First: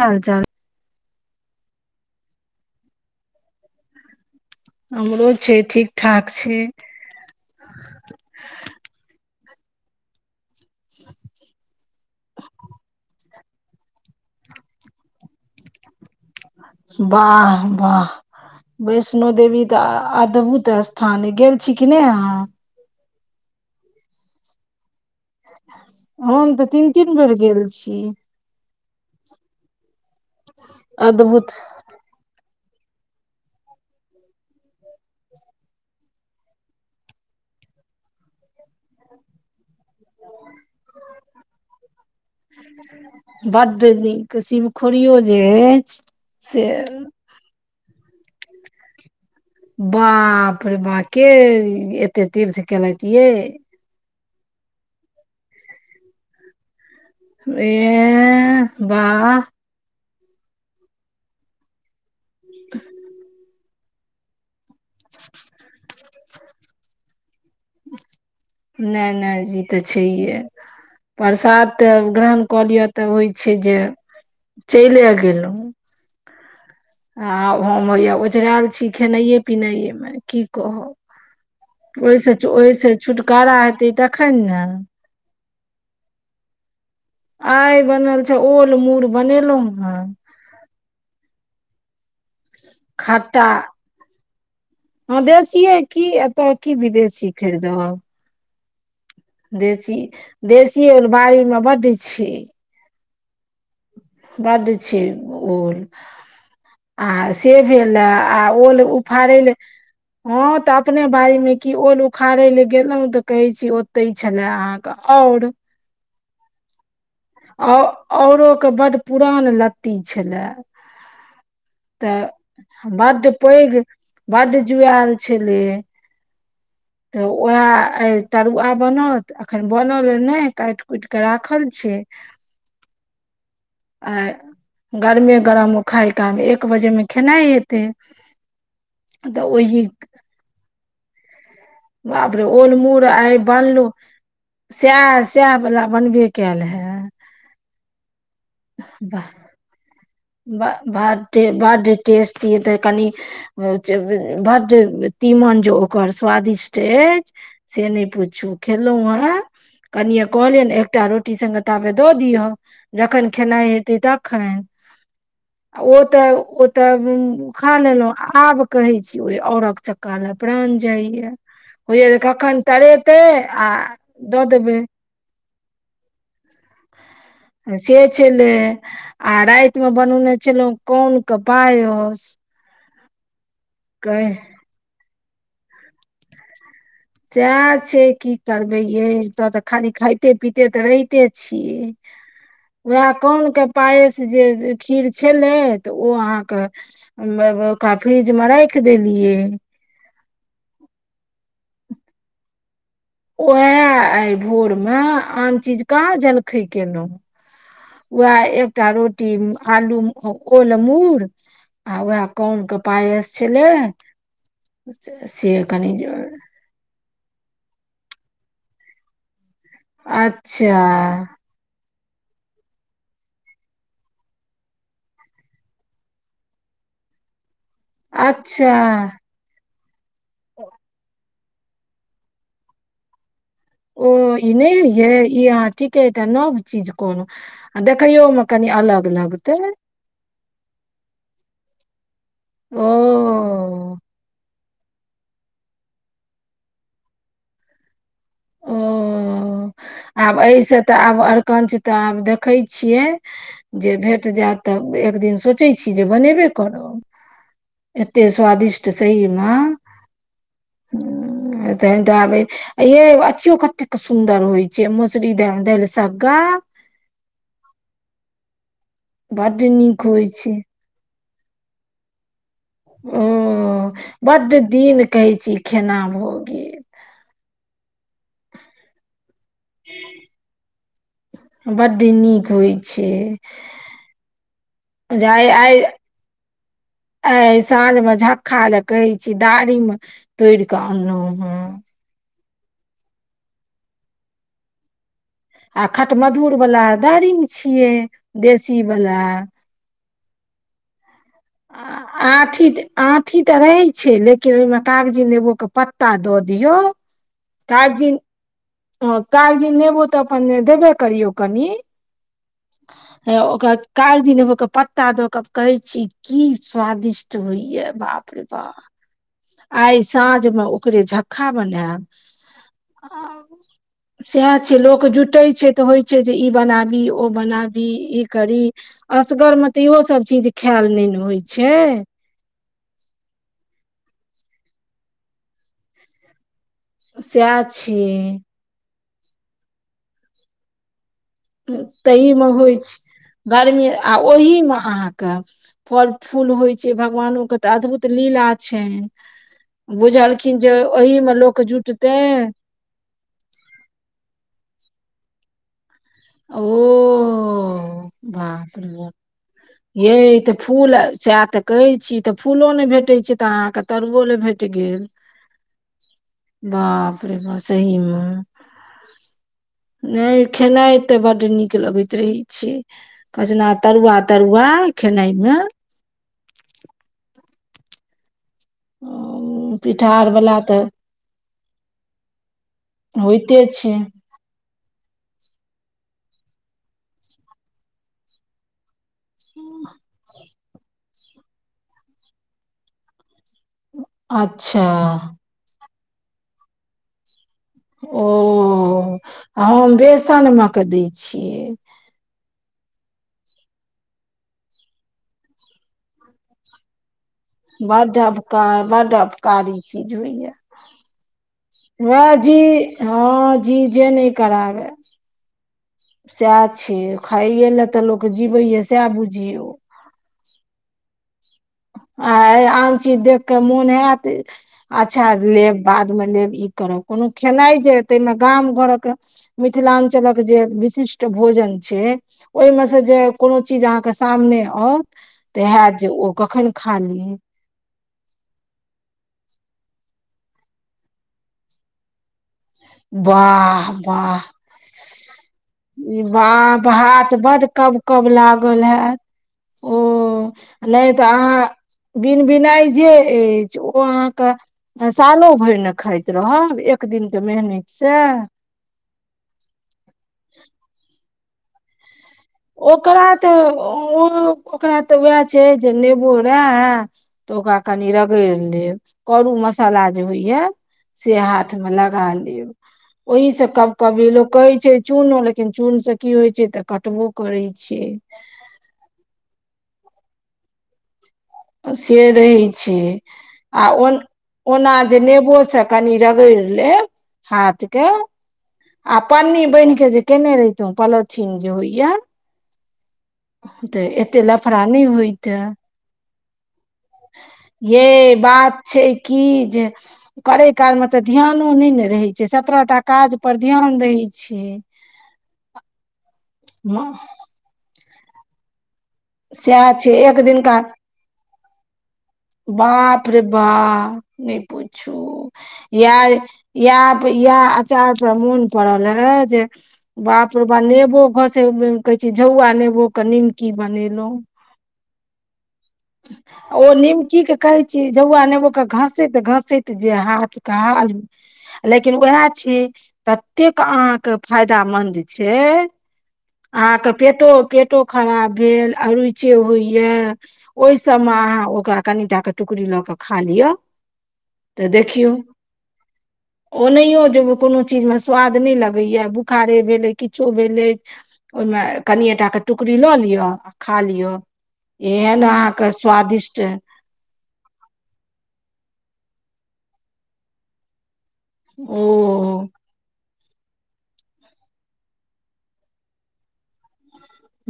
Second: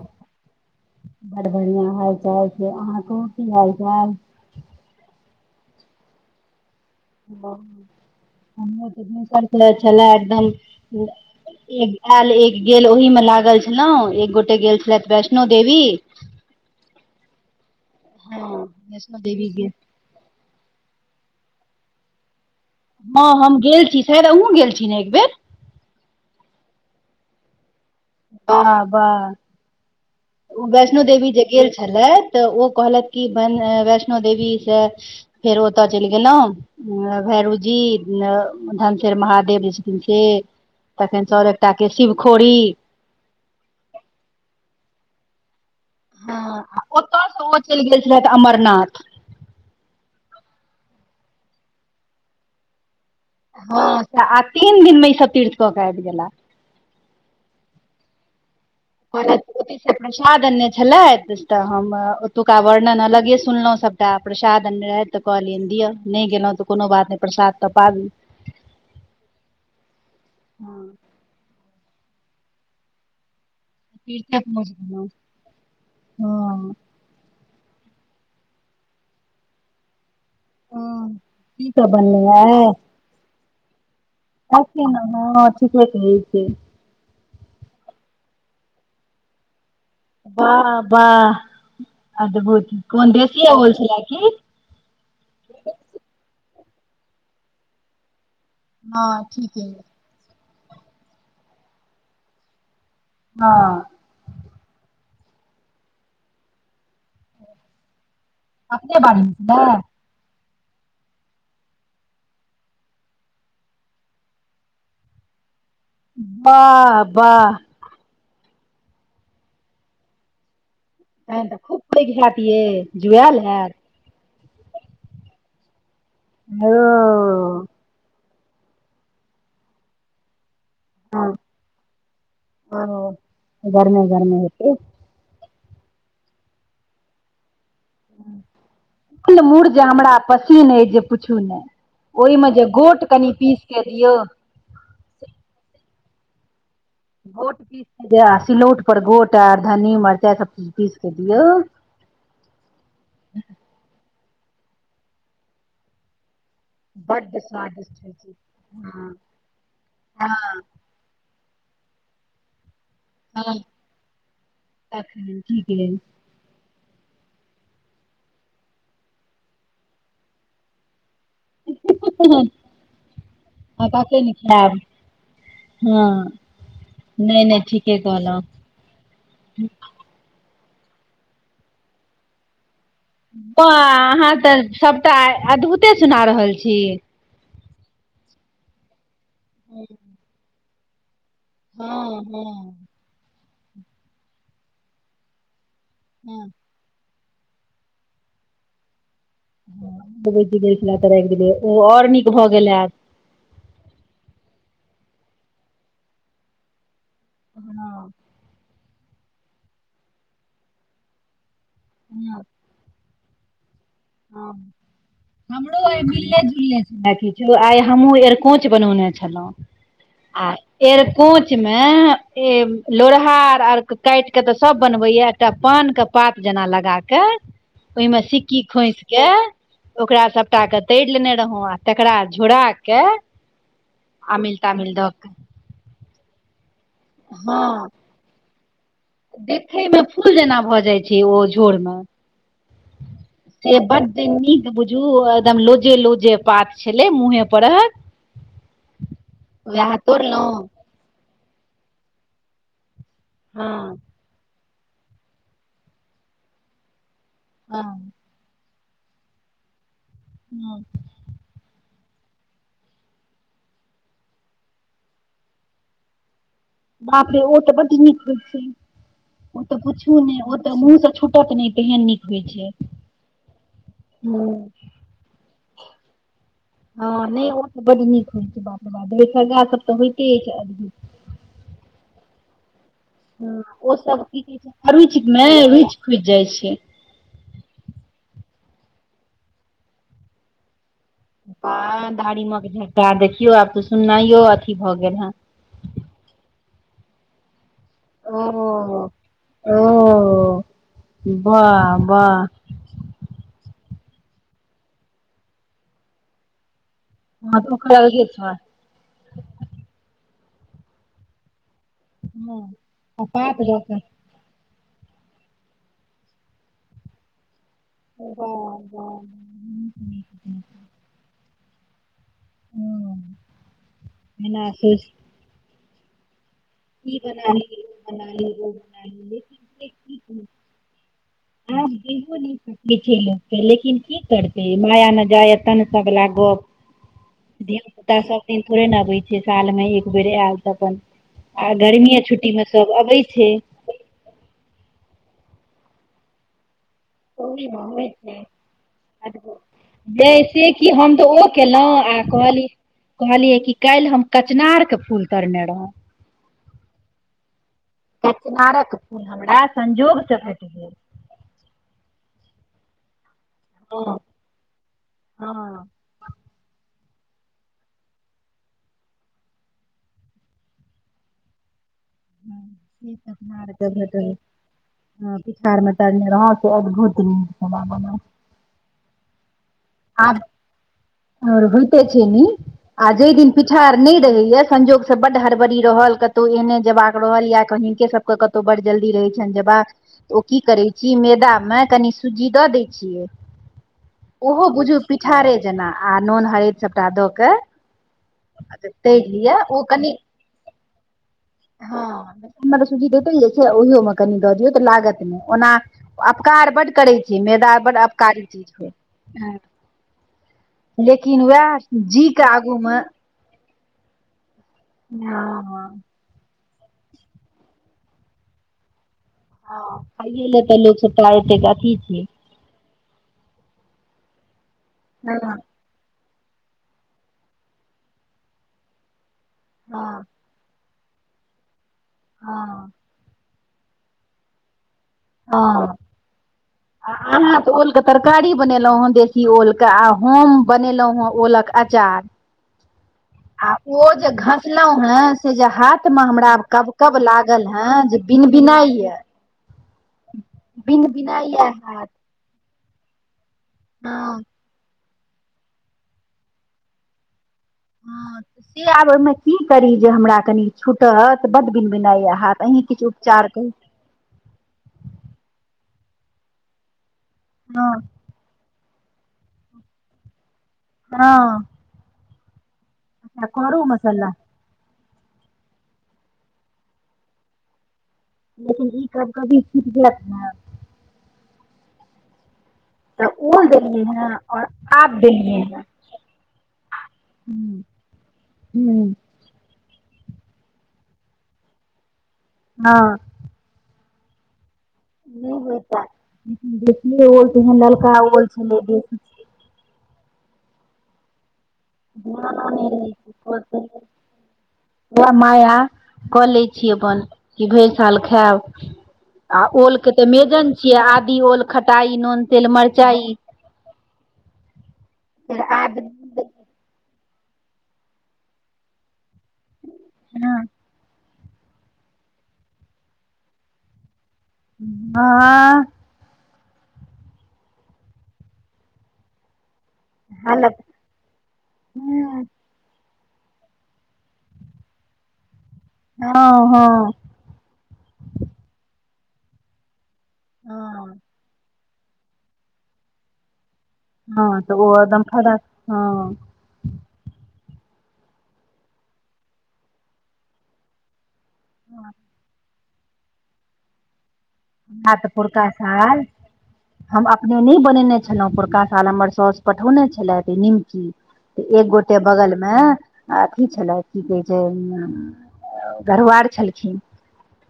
हाल चाल बड बढ़ियां हाल चाल छै अहाँ कहु की हाल चाल हमरो छै ठीक ठाक छै [unintelligible] छेला एकदम एक एल एक गेल ओहि में लागल छै एक गोटे गेल छलेथ वैष्णो देवी वाह वाह वैष्णो देवी तऽ अदभूत स्थान ए गेल छी कि नै अहाँ हँ हम गेल छी शायद अहुँ गेल छी न एक बेेर हम तऽ तीन तीन बेर गेल छी बाह बाह ओ वैष्णो देवी जे अद्भुत गेल छलैथ तऽ ओ कहलैथ कि वै वैष्णो देवी से फेर ओतऽ चैल गेलौ भैरुजी धनसेर महादेव जे छथिन से तखन स और एकटा केँ शिवखोरी बड नीक शिवखोड़ियो जे ऐछ से चैल गेल छलैथ अमरनाथ बाप रे बा केँ एते तीर्थ केँलैथ यै हऽ सैह आ तीन दिन में ई सब तीर्थ कऽ कऽ आइब गेला [unintelligible] ओती से प्रसाद आननै छलैत तऽ हम ओतुका वर्णन अलगे सुनलौ सब टा प्रसाद आननै तऽ कहलियैन दिअ नै गेलौ तऽ कोनो बात नै प्रसाद तऽ पाबी नै नै जी तऽ छैहे हँ प्रसाद तऽ ग्रहण कऽ लिअ तऽ होइ छै जे [inaudible] चैले गेलु हऽ आब हम हैया ओझरेयल छी खेनाए पिनाए में की कहब हँ की सब [inaudible] ओइस बनलै ओइस छुटकारा हेतै तऽ ऐल खीन नाना ठीके कहै छियै आइ बनल छै ओल मूर बनेलु हऽ बाह बाह अद्भुत कोन देशिए ओल छलै की हऽ देसिए की एतऽ की विदेशी खैरदब हँ ठीके देशी देशी ओल बाड़ी में बड छै हऽ बड छै ओल [inaudible] आ से भेल रहै आ ओल अपने बाड़ीमे उफारे ले छलै हऽ तऽ अपने बारी में की ओल उखाड़े ले गेलौ तऽ कहे छी ओते छले अहाँ कऽ और वाह वाह औ औरो कऽ बड पुरान लत्ती छलै तहन तऽ खूब [inaudible] पैघ हैत यै तऽ बड जुआएल हैत पैघ बड जुऐल छलै ओ [inaudible] तऽ ओहै आए तरुआ बनत अखन बनल अ नै काइट कुटि केँ राखल छै आ गर्मे आ गर्मे हेतै गरमे गरम उ खायकाल एक बजेमे खेनाइ तऽ मुर जे ओहि हमरा पसिन अइ जे पुछू नहि बापरे ओहिमे जे ओल मूड़ गोट कनि आइ पीस के बनलों दियौ सएह सएह बला बनबे कायल हा गोट पीसके दा सिलौठ पर गोट आर धन्नी मरचाइ सभ चीज पीस क दियौ बड बड टेस्टी हेतै कनि जें भद तीमन जो ओकर स्वादिष्ट बड्ड से स्वादिष्ट नहि होइ छै पूछु खेलहूँ हँ हन कनिये हँ कहलियै एकटा रोट रोटी संगे ताबे दऽ दियौ जखन हँ खेनाइ हेतै तऽखन तखन ठीके ओ तऽ तब खा लेलों आब कहै छी ओहि औरक चक्का ला प्राण जाय या होइ या जे कखन तरेतै आ दऽ देबै हाँ से छले आ राति मे बनौने छलहुँ कोन के पायस बा अहाँ कह तऽ सभटा आइ अद्भुते सुना रहल छी सएह छै की करबै ये तो तऽ खाली खाइते पीते तऽ रहिते छी हँ हँ उएह कन के पायस जे खीर छलै तऽ ओ हँ अहाँके फ्रिज मे राख देलियै राखि देलियै ओ आओर नीक भऽ गेल हायत उहाए आइ भोर मे आन चीज कहाँ जलखै केलहुँ ना वहाए एकटा रोटी आलू कोलमुर आ ओह कोनके पायस छलै से हमे हमरो कनि आइ मिलले झुले आइ हमहुँ एरकोच बनौने छलहुँ आ अच्छा एरकोच मे ए लोरहा आर काटि के तऽ सब बनबै या एकटा पान के पात जेना लगा के ओहिमे सिक्की अच्छा ए ओकरा सभटा क तइर लेने रहौँ आ तकरा झोड़ाकऽ ओ इ नहि ईएय ई अहाँ ठीके एकटा नव चीज कोनो हँ देख यौ म कनी अलग लगतै देखयमे फूल जेना भऽ जाइ छै ओ झोरमे ओ से बड्ड नीक बुझू एकदम लोजे लोजे पात छलै मुँहे परहक ओ आब एहिस तऽ आब आरकंच तऽ आब देखै छियै जे भे- जायत तऽ एक दिन सोचै छी जे बनेबे हँ करब एते स्वादिष्ट त सहीमे हाँ तहन तऽ आबै येए अथियो कतेक सु - सुन्दर होइ छै मसुरी देल सागा बाप रे ओ तऽ बड नीक होई छै बड्ड ओ तऽ नीक पूछू होइ ने छै ओ तऽ मुह से छू- -ट त नहि तेहन नीक होइ छै ओ हँ बड्ड दिन कहै छी खेना भ गेल हाँ नहि ओ त बड नीक होइत छै बाप रे बाप दलि सगा सभ तऽ होइते अछि अद - बड्ड नीक होइ छै ओ सब की कहै छै हरुचि जे मे आइ आइ रुचि खुजि जाइ छै आइ साँझ मे झक्का ला कहै छी दारिम मे तोड़ के अनलहूँ बा धारीमक झट्टा देखियो आब तऽ सुनाइयो अथी भऽ गेल ह आ खट मधुर वला दारी मे छिये ओ - ओ वाह - वाह आठी आठी तऽ रहै छै लेकिन ओहिमे कागजी नेबो कऽ पत्ता दऽ दियौ हँ तऽ ओकर अलगे स्वाद हँ कागजी नेेबो तऽ अपन देबे करियौ कनि हँ आ हे पात ओकर जकाँ कागजी निबो प त्ता दऽ कऽ कहे छी की स्वादिष्ट होइय बाप रे बाप हँ आइ साँझ मऽ ओकरे झ खा बनाएब हँ सैह एना छै लोक सोच जुटै छै तऽ होइ छै जे ई बनाबी ई ओ बना ली बनाबी ओ ई बना ली करी ओ बना ली लेकिन असगरमे तऽ से की इहोसभ चीज करू खायल नय न होइ छै आब देहो सकै छै लोकके लेकिन की करतै माया न जाय एतन बला गप सएह धिय पुता सभ छियै दिन थोरे नऽ अबै छै सालमे एक बेर आयल तऽ अपन आ गर्मीए तई मऽ छुट्टी मे होइछ सब अबै छै गरमी आ ओहि मे अहाँ कऽ फल फूल होइ छै भ गवानो कऽ ओहि तऽ मे अद्भुत लीला छैन यै से कि हम तऽ ओ लोक केलहुँ जुटतै आ कहली कहलियै कि काइल हम कचनाारर के फूल तरने रहौ ओ बाप रे कचनारक बाप फूल हमरा यै संजोग से इ तऽ भेट गेल फूल सैह तऽ कहै छी ई तऽ फूलो नय भेटैत छै तऽ अहाँ कऽ हँ तरुओ लऽ भेट गेल हँ बाप रे बाप सही मऽ नाय खेनाय तऽ बड्ड नीक लगैत रहे छै हँ, से कचनार कचनारके भेटल तरुआ-तरुआ खेनाइ हँ मऽ पिठार मे तरने रहू से अद्भुत नीक खेनाइ बनल आब पिठारवला तो आओर होइतो छै निक आ जय दिन छै पिठार नय रहैय संजोग सँ बड हड़बड़ी रहल कतहु एहने जेबाक रहल या कहि हिनके सब केँ कतहु बड़ जल्दी रहै छनि जेबा ओ की करै छी मैदामे कनि सुजी दऽ दै छियै ओहो अच्छा बुझू पिठारे जेना आ नून हरैद सभटा दऽ कऽ ओ तैर लिअ आ ओ हम कनि बेसन मऽ कऽ दै छियै हँ सूजी देेते जे छै ओहियो मऽ कनि दऽ दियौ तऽ लागत नय ओना अपकार बड्ड करै छै मैदा बड्ड अपकारी चीज अकार होइ बड्ड अकारी चीज होइ य लेकिन वैह वैह जी हँ जी जे नय कराबै हँ - हँ सैह छै खायए लऽ तऽ लोक जीबै य सैह बुझियै हँ खाये लऽ तऽ लोक सबटा एतै अथी छै आय आम चीज देख कऽ मोन हैत अच्छा हँ लेब बादमे लेब ई करब कोनो खेनाइ जे ताहिमे गाम घरक मिथिलांचलक जे विशिष्ट भोजन छै, ओहिमे से जे कोनो चीज अहाँके सामने आउत। तेँ हेत जे ओ कखन खा ली। अ तऽ ओल कऽ तरकारी बनेलहुँ हेँ देशी ओल कऽ आ होम बनेलहुँ हेँ ओलक अचार। [inaudible] आ वाह ओ जे वाह घसलहु हेँ से जे हाथ मे हमरा वाह कब-कब भात बड लागल हे। हँ कब जे कब बिन-बिना लागल यऽ हैत ओ बिन-बिना यऽ हाथ। बिन-बिनाय जे अछि ओ हँ अहाँके। सालो भरि नऽ खाइत रहब एक दिनक के मेहनत से। हँ से आब ओहिमे की करी जे हमरा कनि छुटत, बड बिन बना यऽ हाथ। अहीं किछु ओकरा उपचार तऽ करू ओ। ओ ओकरा तऽ वएह छै जे नेबो रहे तऽ ओकरा हँ कनि रगरु रगेर लेब, करू मसाला जे होइया से हँ हाथ मे लगा लेब। अच्छा ओहि से करू कब कभी मसल्ला लोक कहै छै चून लेकिन चून से की होइ छै तऽ कटबो। करै छै लेकिन ई कभ-कभी छुट जेत ना। से रहै छै तऽ ओल आ देलियै ओन। हेँ आओर ओना आब जे देलियै नेबो से कनि रगड़ि लेब हाथ के। हूँ आ पन्नी बान्हि के जे केने रहितु पोलोथिन जे होइया हँ। तऽ एते लफड़ा नहि होयते होइता लेकिन देखियै ओल तेहन ललका ये ओल छलै बात छै। बेसी की जे करे काल मे तऽ ध्यानो नहि नऽ। रहै छै ध्यानो सत्रह नहि टा काज पर ध्यान रहै छै उहे माया कऽ लै छी अपन कि भरि साल खायब आ सएह ओल छै के तऽ एक मेजन दिनका छियै आदी ओल खटाइ नुन तेल मरचाई नेय पुछु [unintelligible] इएह इएह आचार सब पर मोन पड़ल हे जे बाप रो बा नेबो घस कहे छी झौआ नेबोे निमकी बनेलहुं हाय ओ नीमकी के कहे छी जहुआ नेबो कऽ घसेत घसेत जे हाथ हालत काज लेकिन उएह हँ छै ततेक अहाँके फायदामंद छै अहाँके हँ पेत पेटो पेटो खराब भेल अरुचे होइया ओहि सब हँ मऽ अहाँ ओकरा कनिटा के टुकड़ी लऽ के खा लिअ हँ तऽ ओदम फयदा हँ ओनहिओ जे कोनो चीज मऽ स्वाद नहि लगैए बुखारे भेलै किछो भेलै ओहिमे कनिए टा के टुकड़ी लऽ लिअ आ खा लियो हमरा तऽ एहन आ पुरका साल हम अपने नय बनेने छलहुँ पोरका साल हमर सौस पठौने छलथि निमकी तऽ एक ओ गोटे बगल मे अथी छलए की कहै छै घरबार छलखिन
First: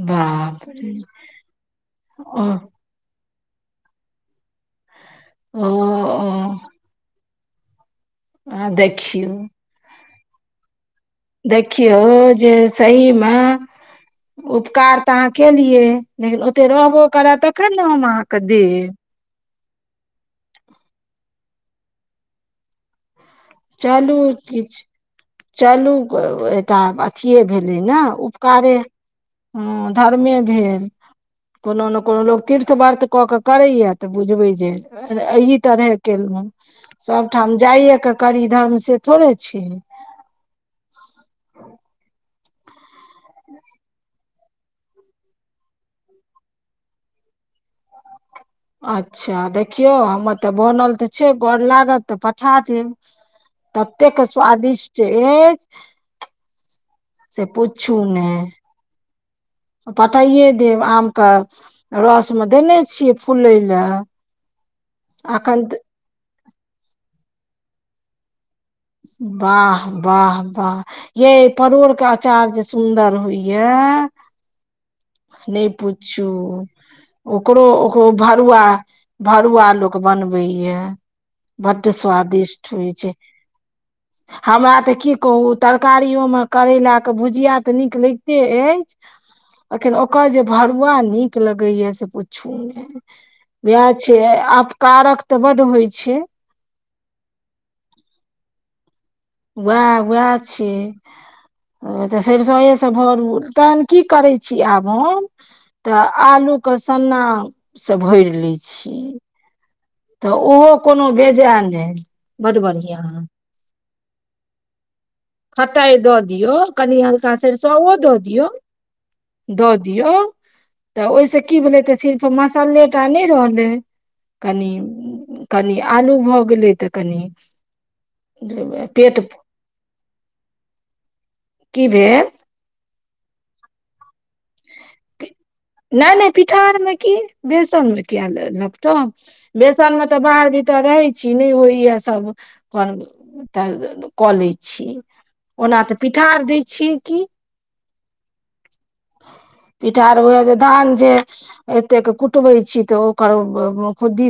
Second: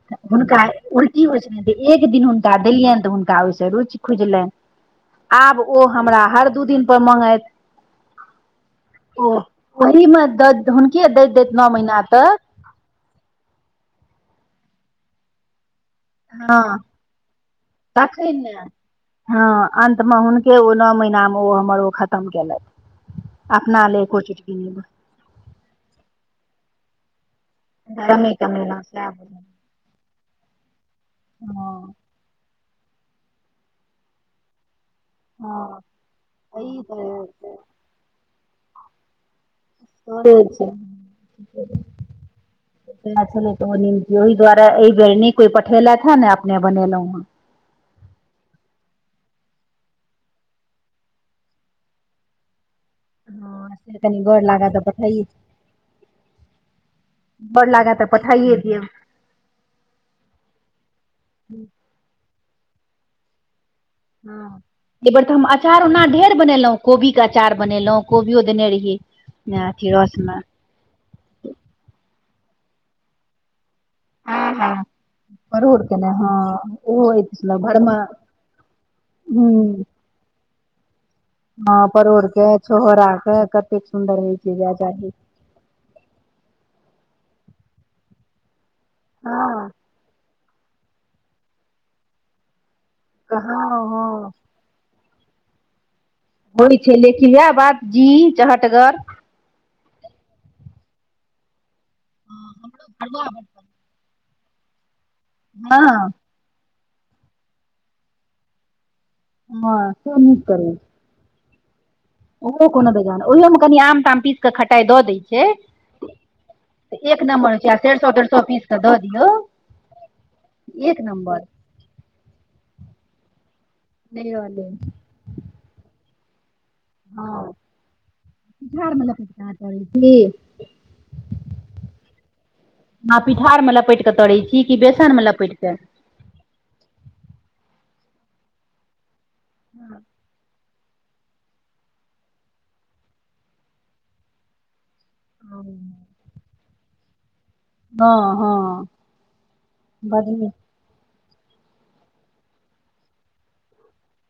बाप हुनका रे उल्टी होइ छै जे एक दिन ओ हुनका देलियनि तऽ हुनका ओहिसँ रुचि खुजलनि आब ओ हमरा हर दू दिन पर मंगैत हे देखियौ ओही मे द हुनके दैत दैत नओ महिना तक सही मे उपकार तऽ अहाँ केलियए लेकिन हँ ओते रहबो करै तखन ने हम तखन अहाँके ने देब हँ अन्त मे हुनके ओ नओ महीना मे ओ हमर ओ खतम केलथि अपना लऽ चलू एको चुटकी नहि किछु चलू [unintelligible] छिए भेले ने कमे उपकारे कमेलहुँ सएह बुझलहुँ। हू धर्मे भेल कोनो हँ ने कोनो लोक तीर्थ वर्त कऽ कऽ करैए तऽ बुझबै जे ए अहि हँ तरहे केलहुँ ई सबठाम स्टोरेज जाइए के करी धर्म से थोड़े छै करे छै छल ओ ओहि द्वारा ई बेर ने कोइ पठेलैत हन ने अपने बनेल हुाँ अच्छा देखियौ हमर तऽ बनल तऽ छै गर लागत तऽ पठा देब हँ से तत्येक कनि गोर लागऽ तऽ स्वदिष्ट पठाइए ऐछ से बड़ लागै पूछू तऽ ने पठाइए दियौ पटाइए देब आम कऽ रस मे देने छियै फुलय लए हँ एहिबेर तऽ हम अखन त अचार ओना ढेर बनेलहुं कोबी के अचार बनेलहुं कोबियो देने रहि वाह वाह वाह ये परोड़ के अचार जे सुंदर होइ ये हँ हँ नहि परोड़ के ने पूछू हँ ओहो होइत छलै ओकरो घरमे ओकरो भरुआ भरुआ हूँ लोक तऽ बनबै ये हँ बडड परोड़ के स्वादिष्ट होइ छोहरा छै के कतेक सुन्दर होइ छै जे हमरा तऽ अचार की कहू तरकारियो मे करैला कऽ भुजिया तऽ नीक लगिते ए हँ अखिन ओकर जे भरुआ नीक लगेया से पुछू ने हँ वैएह छै हँ अपकारक तऽ बड होइ छै होइ छै लेकिन इएह बात जी चहटगर उएह उएह छैऽ सरसोए सऽ भरू ते की करै छी आब हम हँ तऽ आलू कऽ सन्ना सऽ भरि ले छीिय [unintelligible] तऽ ओहो करै छै, कोनो बेजाय नहि बड ओहो कोनो बढ़िआँ बेजा नइ ओयो मे कनि आम ताम पीस क खटाइ दऽ दै छै खटाइ दऽ दियौ कनि तऽ एक हल्का नम्बर होइ छै सेरसो आ ओ सरिसो दऽ तरिसो दियौ पीस कऽ दऽ दियौ दऽ दियौ एक तऽ ओहिस नम्बर की भेलय तऽ सि मसाले टा नइ रहल नहि रहलै कनि कनि आलू भऽ गेलय हँ पिठारमे लाँ पेट चै छी कि भेल अहाँ पिठारमे लपेटि कऽ तरै छी कि बेसनमे लपेटि कऽ नहि नहि पिठार में की बेसन मे किया ले लपटम बेसन में तऽ बाहर तऽ रहै छी नहि होइय सब कर तऽ कऽ लै छी ओना तऽ पिठार दै छियै की हँ हँ पिठार बड होह नीक जे धान जे एतेक कुटबे छी तऽ ओकर खुदी